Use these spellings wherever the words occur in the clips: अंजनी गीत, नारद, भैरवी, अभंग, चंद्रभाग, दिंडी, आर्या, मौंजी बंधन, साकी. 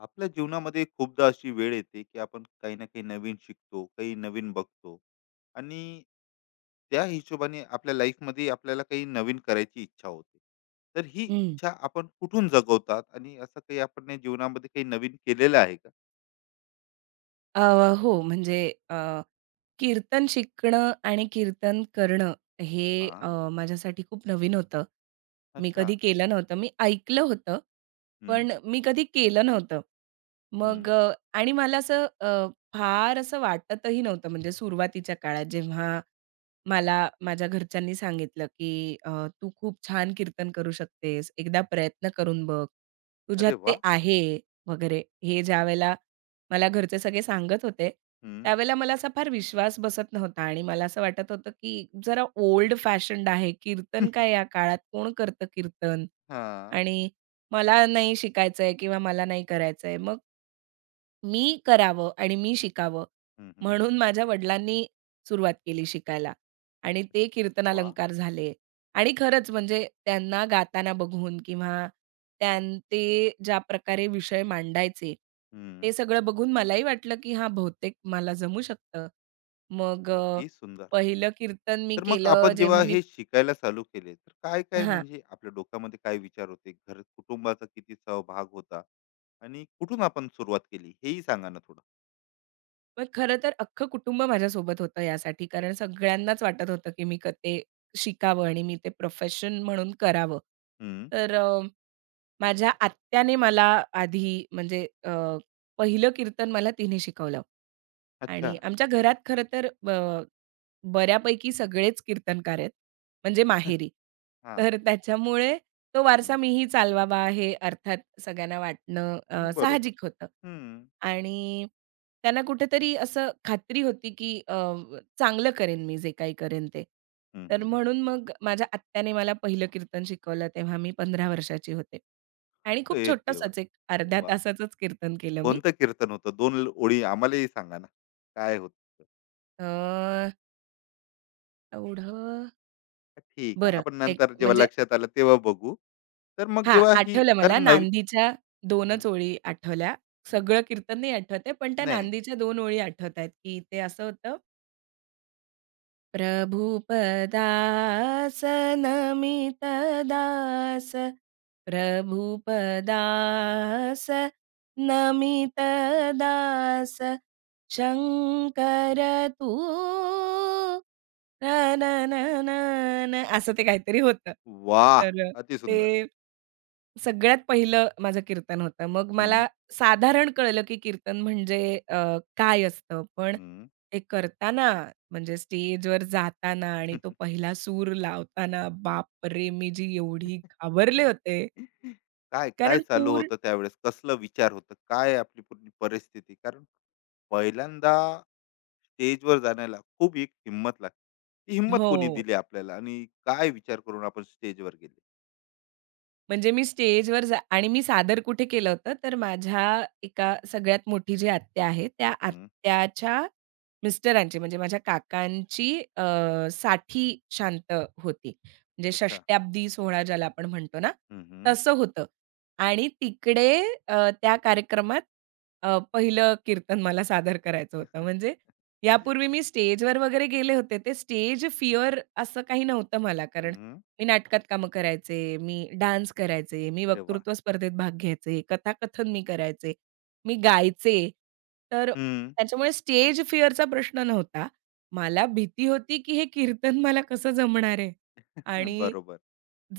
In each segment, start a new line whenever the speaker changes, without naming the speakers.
आपल्या जीवनामध्ये खूपदा अशी वेळ येते की आपण काही ना काही नवीन शिकतो, काही नवीन बघतो आणि त्या हिशोबाने आपल्या लाईफमध्ये आपल्याला काही नवीन करायची इच्छा होते. तर ही
हं.
इच्छा आपण कुठून जगवतात आणि असं काही आपण या जीवनामध्ये काही नवीन केलेलं आहे का?
अ, हो, म्हणजे अ, कीर्तन शिकणं आणि कीर्तन करणं हे
हा.
अ, माझ्यासाठी खूप नवीन होतं. मी
अच्छा.
कधी केलं नव्हतं. मी ऐकलं होतं,
हम्म.
पण मी कधी केलं नव्हतं. मग
हम्म.
आणि मला असं फार असं वाटतही नव्हतं, म्हणजे सुरुवातीच्या काळात जेव्हा मला माझ्या घरच्यांनी सांगितलं, की तू खूप छान कीर्तन करू शकतेस. एकदा प्रयत्न करून बघ. तुझ्यात
अरे
ते
वा.
आहे" वगैरे. हे ज्यावेळेला मला घरचे सगळे सांगत होते.
हम्म.
त्यावेळेला मला असा फार विश्वास बसत नव्हता आणि मला असं वाटत होतं, की जरा ओल्ड फॅशन्ड आहे. कीर्तन काय या काळात कोण करतं कीर्तन?
हा.
आणि मला नाही शिकायचंय किंवा मला नाही करायचंय. मग मी करावं आणि मी शिकावं
हम्म. हम्म.
म्हणून माझ्या वडिलांनी सुरुवात केली शिकायला आणि
अरे
ते
वा.
कीर्तनालंकार झाले. आणि खरंच म्हणजे त्यांना गाताना बघून किंवा त्यां ते ज्या प्रकारे विषय मांडायचे,
हम्म.
ते सगळं बघून मलाही वाटलं, की हां, बहुतेक मला जमू शकतं. मग
अति सुंदर.
पहिलं कीर्तन मी
तर मग
केलं
आपण जेव्हा
जेव्हा मी
हे शिकायला चालू केले, तर काय काय
हां.
म्हणजे आपल्या डोक्यामध्ये काय विचार होते, घर कुटुंबाचा किती सहभाग होता आणि कुठून आपण सुरुवात केली, हेही सांगा ना थोडं.
मग खरं तर अख्खं कुटुंब माझ्यासोबत होतं यासाठी. कारण सगळ्यांनाच वाटत होतं, की मी ते शिकावं आणि मी ते प्रोफेशन म्हणून करावं.
हम्म.
तर माझ्या आत्याने मला आधी म्हणजे पहिलं कीर्तन मला तिने शिकवलं
अच्छा.
आणि आमच्या घरात खरं तर बऱ्यापैकी सगळेच कीर्तनकार आहेत, म्हणजे माहेरी.
हा.
तर त्याच्यामुळे तो वारसा
हम्म,
मीही चालवावा हे अर्थात सगळ्यांना वाटणं
बरोबर.
साहजिक होतं.
हम्म.
आणि त्यांना कुठेतरी असं खात्री होती, की चांगलं करेन मी जे काही करेन ते.
हम्म.
तर
हम्म.
म्हणून मग माझ्या आत्याने मला पहिलं कीर्तन शिकवलं तेव्हा मी 15 वर्षाची होते. आणि
हे
खूप
देवा.
छोटंसंच एक अर्ध्या
वा.
तासाचंच कीर्तन केलं मी.
कोणतं कीर्तन होतं? दोन ओळी आम्हालाही सांगा ना. काय होतं?
अ, एवढं
ठीक आहे,
बरं
आपण
एक
नंतर जेव्हा
म्हणजे
लक्षात आलं तेव्हा बघू. तर मग
हां,
जेव्हा ही
आठवलं
कारण
मला
नवी.
नांदीच्या
हम्म.
2च ओळी आठवल्या.
हम्म.
सगळं कीर्तन नाही आठवत आहे, पण त्या
नाही, नाही.
नांदीच्या 2 ओळी आठवतायत, की ते असं होतं प्रभुपदासनमितदास प्रभुपदासनमितदास शंकर तू ना ना ना ना ना असं ते काहीतरी होतं.
वा.
तर ते
अतिसुंदर.
सगळ्यात पहिलं माझं कीर्तन होतं. मग मला साधारण कळलं, की कीर्तन म्हणजे अ, काय असतं. पण
हं.
ते करताना, म्हणजे स्टेजवर जाताना आणि तो पहिला सूर लावताना, बापरे! मी जी एवढी घाबरले होते.
काय, काय
कारण
चालू
पूर्ण
होतं त्यावेळेस? कसलं विचार होतं? काय आपली पूर्ण परिस्थिती? कारण पहिल्यांदा स्टेजवर जाण्याला खूप एक हिंमत लागते. ती हिंमत
हो.
कोणी दिली आपल्याला आणि काय विचार करून आपण स्टेजवर गेले?
म्हणजे मी स्टेजवर जा आणि मी सादर कुठे केलं होतं, तर माझ्या एका सगळ्यात मोठी जी आत्या आहे, त्या
हं.
आत्याच्या मिस्टरांची म्हणजे माझ्या काकांची अ, साठी शांत होती. म्हणजे
अच्छा.
षष्ट्याब्दी सोहळा ज्याला आपण म्हणतो ना,
हं, हं.
तसं होतं. आणि तिकडे त्या कार्यक्रमात पहिलं कीर्तन मला सादर करायचं होतं. म्हणजे यापूर्वी मी स्टेजवर वगैरे गेले होते. ते स्टेज फिअर असं काही नव्हतं मला, कारण
हं.
मी नाटकात कामं करायचे, मी डान्स करायचे, मी
अरे वाह!
वक्तृत्व स्पर्धेत भाग घ्यायचे, कथाकथन मी करायचे, मी गायचे. तर
हं.
त्याच्यामुळे स्टेज फिअरचा प्रश्न नव्हता. मला भीती होती, की हे कीर्तन मला कसं जमणार आहे?
हं,
आणि
बरोबर.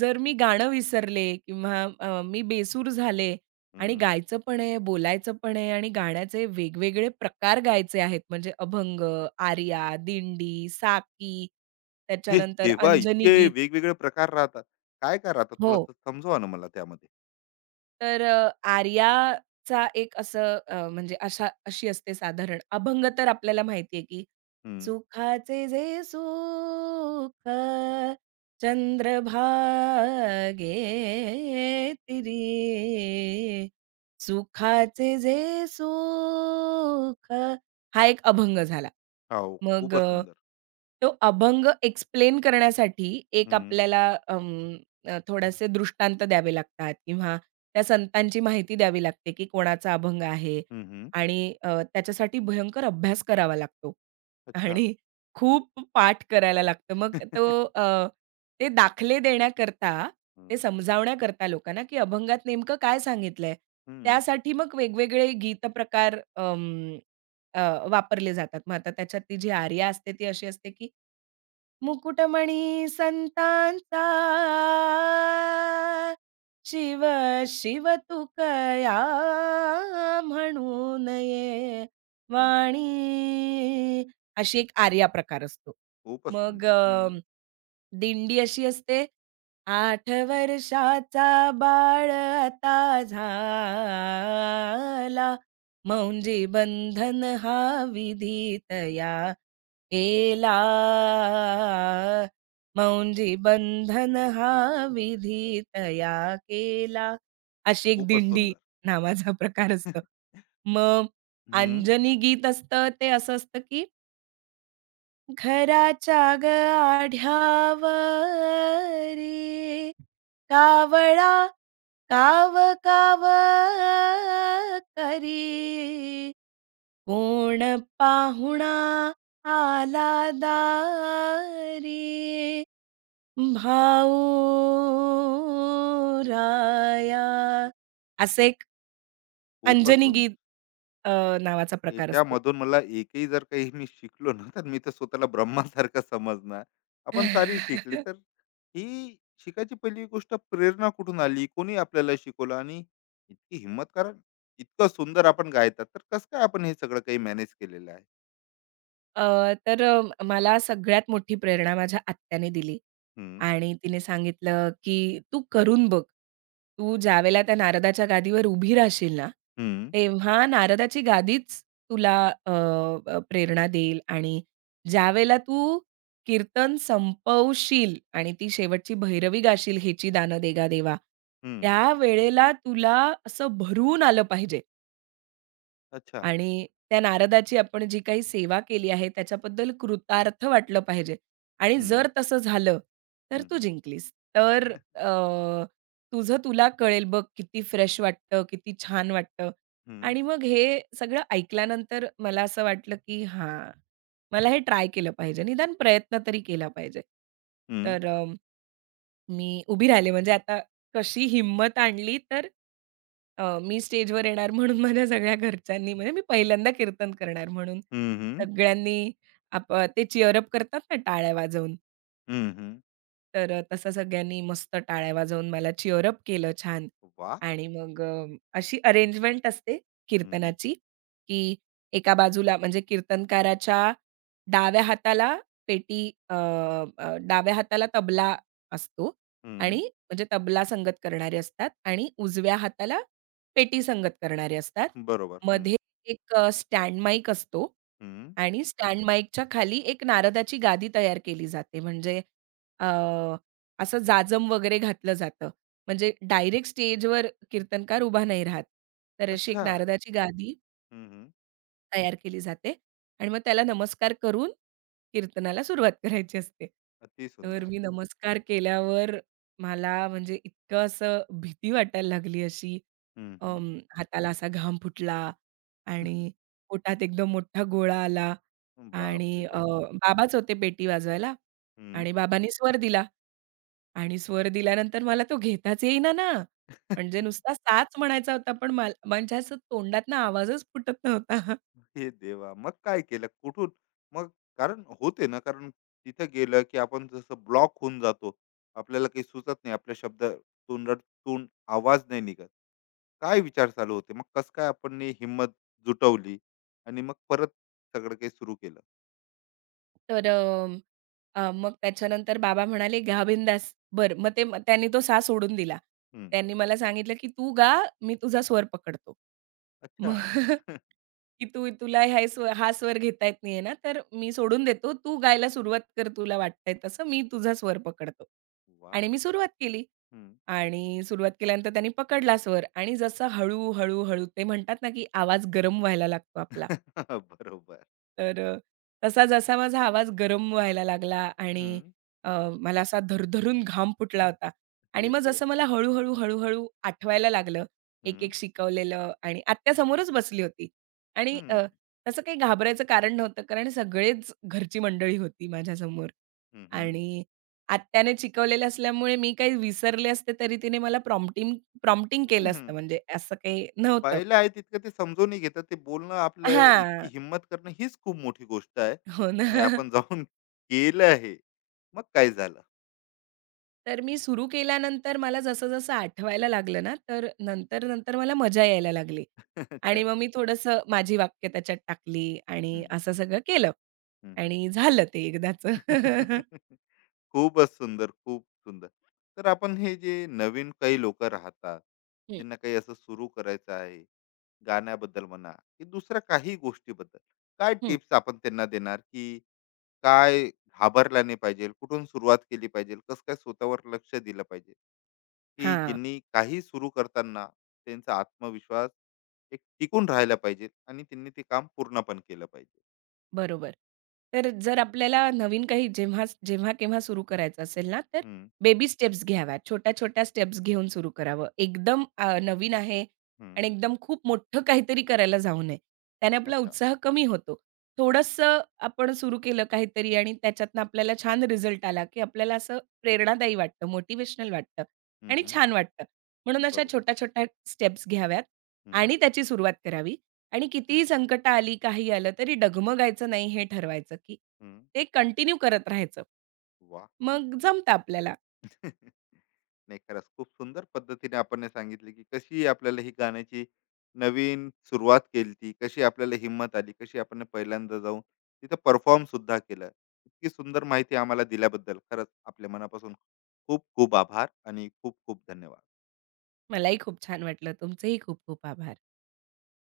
जर मी गाणं विसरले किंवा मी बेसूर झाले आणि
हं.
गायचं पण आहे, बोलायचं पण आहे आणि गाण्याचे वेगवेगळे प्रकार गायचे आहेत. म्हणजे अभंग, आर्या, दिंडी, साकी,
हे
त्याच्यानंतर
देवा!
अंजनी
इतके
गीत
वेगवेगळे प्रकार राहतात. काय-काय राहतात?
हो.
थोडंसं समजवा ना मला त्यामध्ये.
तर आर्याचा एक असं म्हणजे अशा अशी असते साधारण. अभंग तर आपल्याला माहिती, की
हं.
सुखाचे जे सुख चंद्रभागे तिरी, सुखाचे जे सुख हा एक अभंग झाला.
हो,
मग
खूपच सुंदर.
तो अभंग एक्सप्लेन करण्यासाठी एक
हं.
आपल्याला थोडेसे दृष्टांत द्यावे लागतात किंवा त्या संतांची माहिती द्यावी लागते, की कोणाचा अभंग आहे
हं, हं.
आणि त्याच्यासाठी भयंकर अभ्यास करावा लागतो
अच्छा.
आणि खूप पाठ करायला लागतं. मग तो अ, ते दाखले देण्याकरता, ते
हं.
समजावण्याकरता लोकांना, की अभंगात नेमकं काय सांगितलंय,
हं,
त्यासाठी मग वेगवेगळे गीतप्रकार अ, वापरले जातात. मग आता त्याच्यात ती जी आर्या असते ती अशी असते, की मुकुटमणी संतांचा, शिव शिव तू कया म्हणून ये
हं.
वाणी. अशी एक आर्या प्रकार असतो.
खूपच
मग
सुंदर, हं.
दिंडी अशी असते, 8 वर्षाचा बाळ आता झाला, मौंजी बंधन हा विधी तया केला, मौंजी बंधन हा विधी तया केला. अशी एक
खूपच
दिंडी
सुंदर.
नावाचा प्रकार असतो. मग
हं,
अंजनी गीत असतं ते असं असतं, की घराच्या गं आढ्यावर रे, कावळा काव काव करी. कोण पाहुणा आला दारी भाऊ राया असं एक
खूपच
अंजनी
सुंदर.
गीत अ, नावाचा प्रकार असतो.
याच्यामधून मला एकही जर काही मी शिकलो ना, तर मी तर स्वतःला ब्रह्मासारखं समजणार. आपण सारी शिकले, तर ही शिकायची पहिली गोष्ट प्रेरणा कुठून आली? कोणी आपल्याला शिकवलं? आणि इतकी हिंमत, कारण इतकं सुंदर आपण गायतात, तर कसं काय आपण हे सगळं काही मॅनेज केलेलं आहे?
तर मला सगळ्यात मोठी प्रेरणा माझ्या आत्याने दिली
हं.
आणि तिने सांगितलं, की "तू करून बघ. तू ज्यावेळेला त्या नारदाच्या गादीवर उभी राहशील ना,
हं.
तेव्हा नारदाची गादीच तुला अ, अ, प्रेरणा देईल आणि ज्यावेळेला तू कीर्तन संपवशील आणि ती शेवटची भैरवी गाशील, 'हेची दानं देगा देवा,'
हं.
त्यावेळेला तुला असं भरून आलं पाहिजे.
अच्छा.
आणि त्या नारदाची आपण जी काही सेवा केली आहे त्याच्याबद्दल कृतार्थ वाटलं पाहिजे. आणि
हं,
जर तसं झालं, तर
हं,
तू
हं,
जिंकलीस. तर तुझं तुला कळेल बघ किती फ्रेश वाटतं, किती छान वाटतं.
हं,
आणि मग हे सगळं ऐकल्यानंतर मला असं वाटलं, की हां, मला हे ट्राय केलं पाहिजे. निदान प्रयत्न तरी केला पाहिजे.
हं,
तर मी उभी राहिले, म्हणजे आता कशी हिम्मत आणली, तर मी स्टेजवर येणार म्हणून माझ्या सगळ्या घरच्यांनी, म्हणजे मी पहिल्यांदा कीर्तन करणार म्हणून,
हं, हं,
सगळ्यांनी आप ते चीअर अप करतात ना टाळ्या वाजवून.
हं, हं.
तर तसं सगळ्यांनी मस्त टाळ्या वाजवून मला चीअर अप केलं छान.
वाह!
आणि मग अशी अरेंजमेंट असते कीर्तनाची, की एका बाजूला म्हणजे कीर्तनकाराच्या डाव्या हाताला पेटी अ, अ, डाव्या हाताला तबला असतो आणि म्हणजे तबला संगत करणारे असतात आणि उजव्या हाताला पेटी संगत करणारे असतात.
बरोबर. हं,
मध्ये एक स्टँड माईक असतो
हं.
आणि स्टँड माईकच्या खाली एक नारदाची गादी तयार केली जाते. म्हणजे अ, असं जाजम वगैरे घातलं जातं. म्हणजे डायरेक्ट स्टेजवर कीर्तनकार उभा नाही राहत. तर अशी एक
अच्छा.
नारदाची गादी
हं, हं.
तयार केली जाते आणि मग त्याला नमस्कार करून कीर्तनाला सुरुवात करायची असते.
अति
तर
सुंदर.
मी नमस्कार केल्यावर मला म्हणजे इतकं असं भीती वाटायला लागली, अशी
हं, हं.
हाताला असा घाम फुटला आणि पोटात एकदम मोठा गोळा आला
बापरे!
आणि
बाप!
बाबाच होते पेटी वाजवायला
हं.
आणि बाबांनी स्वर दिला. आणि स्वर दिल्यानंतर मला तो घेताच येईना ना. म्हणजे नुसता साच म्हणायचा होता, पण मला म्हणजे असं तोंडातनं आवाजच फुटत नव्हता.
हे देवा! मग काय केलं? कुठून? मग कारण होते ना, कारण तिथं गेलं, की आपण जसं ब्लॉक होऊन जातो. आपल्याला काही सुचत नाही. आपल्या शब्द तोंडातून आवाज नाही निघत. काय विचार चालू होते? मग कसं काय आपण नी हिंमत जुटवली आणि मग परत सगळं काही सुरू केलं?
तर अ, अ, मग त्याच्यानंतर बाबा म्हणाले, "गा बिंदास." बरं, मग ते त्यांनी तो सा सोडून दिला.
हं.
त्यांनी मला सांगितलं, की "तू गा, मी तुझा स्वर पकडतो."
अच्छा.
मग की "तू तुला हे हा स्वर घेता येत नाहीये ना, तर मी सोडून देतो. तू गायला सुरुवात कर तुला वाटतंय तसं. मी तुझा स्वर पकडतो."
वाह!
आणि मी सुरुवात केली.
हं.
आणि सुरुवात केल्यानंतर त्यांनी पकडला स्वर आणि जसं हळूहळू हळू, हळू, हळू ते म्हणतात ना, की आवाज गरम व्हायला लागतो आपला.
बरोबर.
तर तसा जसा माझा आवाज गरम व्हायला लागला आणि
हं.
अ, मला असा धरधरून घाम फुटला होता आणि
हे
मग
देवा!
जसं मला हळू-हळू, हळूहळू आठवायला लागलं,
हं,
एक-एक शिकवलेलं आणि आत्या बसली होती आणि
हं,
तसं काही घाबरायचं कारण नव्हतं, कारण सगळेच घरची मंडळी होती माझ्यासमोर
हं, हं,
आणि आत्याने शिकवलेलं असल्यामुळे मी काही विसरले असते, तरी तिने मला प्रॉम्प्टिंग प्रॉम्प्टिंग केलं
हं,
असतं, म्हणजे असं काही नव्हतं.
पाहिलं आहे तितकं ते समजूनही घेतात. ते बोलणं आपलं इतकी
हां,
हिम्मत करणं हीच खूप मोठी गोष्ट आहे
हो ना.
आणि आपण जाऊन केलं आहे. मग काय झालं?
तर मी सुरू केल्यानंतर मला जसं-जसं आठवायला लागलं ना, तर नंतर-नंतर मला मजा यायला लागली
अच्छा.
आणि मग मी थोडंसं माझी वाक्य त्याच्यात टाकली आणि
हं,
असं सगळं केलं
हं, हं.
आणि झालं ते एकदाचं.
खूपच सुंदर, खूप सुंदर. तर आपण हे जे नवीन काही लोकं राहतात,
हं,
त्यांना काही असं सुरू करायचं आहे, गाण्याबद्दल म्हणा की दुसऱ्या काही गोष्टीबद्दल, काय
हं.
टिप्स आपण त्यांना देणार, की काय घाबरला नाही पाहिजे, कुठून सुरुवात केली पाहिजे, कसं काय स्वतःवर लक्ष दिलं पाहिजे, की
हां.
ज्यांनी काही सुरू करताना त्यांचा आत्मविश्वास एक टिकून राहायला पाहिजे आणि त्यांनी ते काम पूर्ण पण केलं पाहिजे?
बरोबर. तर जर आपल्याला नवीन काही जेव्हाच जेव्हा-केव्हा सुरू करायचं असेल ना, तर
हं,
बेबी स्टेप्स घ्याव्यात. छोट्या-छोट्या स्टेप्स घेऊन सुरू करावं. एकदम नवीन आहे
हं.
आणि एकदम खूप मोठं काहीतरी करायला जाऊ नये. त्याने आपला
अच्छा.
उत्साह कमी होतो. थोडंसं आपण सुरू केलं काहीतरी आणि त्याच्यातनं आपल्याला छान रिझल्ट आला, की आपल्याला असं प्रेरणादायी वाटतं, मोटिव्हेशनल वाटतं
हं,
आणि
हं.
छान वाटतं. म्हणून अशा
बरोबर.
छोट्या-छोट्या स्टेप्स घ्याव्यात
हं.
आणि त्याची सुरुवात करावी. आणि कितीही संकटं आली, काही आलं तरी डगमगायचं नाही हे ठरवायचं, की
हं.
ते कंटिन्यू करत राहायचं.
वाह!
मग जमतं आपल्याला.
नाही, खरंच खूप सुंदर पद्धतीने आपण हे सांगितले, की कशी आपल्याला ही गाण्याची नवीन सुरुवात केली, ती कशी आपल्याला हिंमत आली, कशी आपण पहिल्यांदा जाऊन तिथं परफॉर्म सुद्धा केलं. इतकी सुंदर माहिती आम्हाला दिल्याबद्दल खरंच आपल्या मनापासून खूप खूप आभार आणि खूप खूप धन्यवाद.
मलाही खूप छान वाटलं. तुमचेही खूप खूप आभार.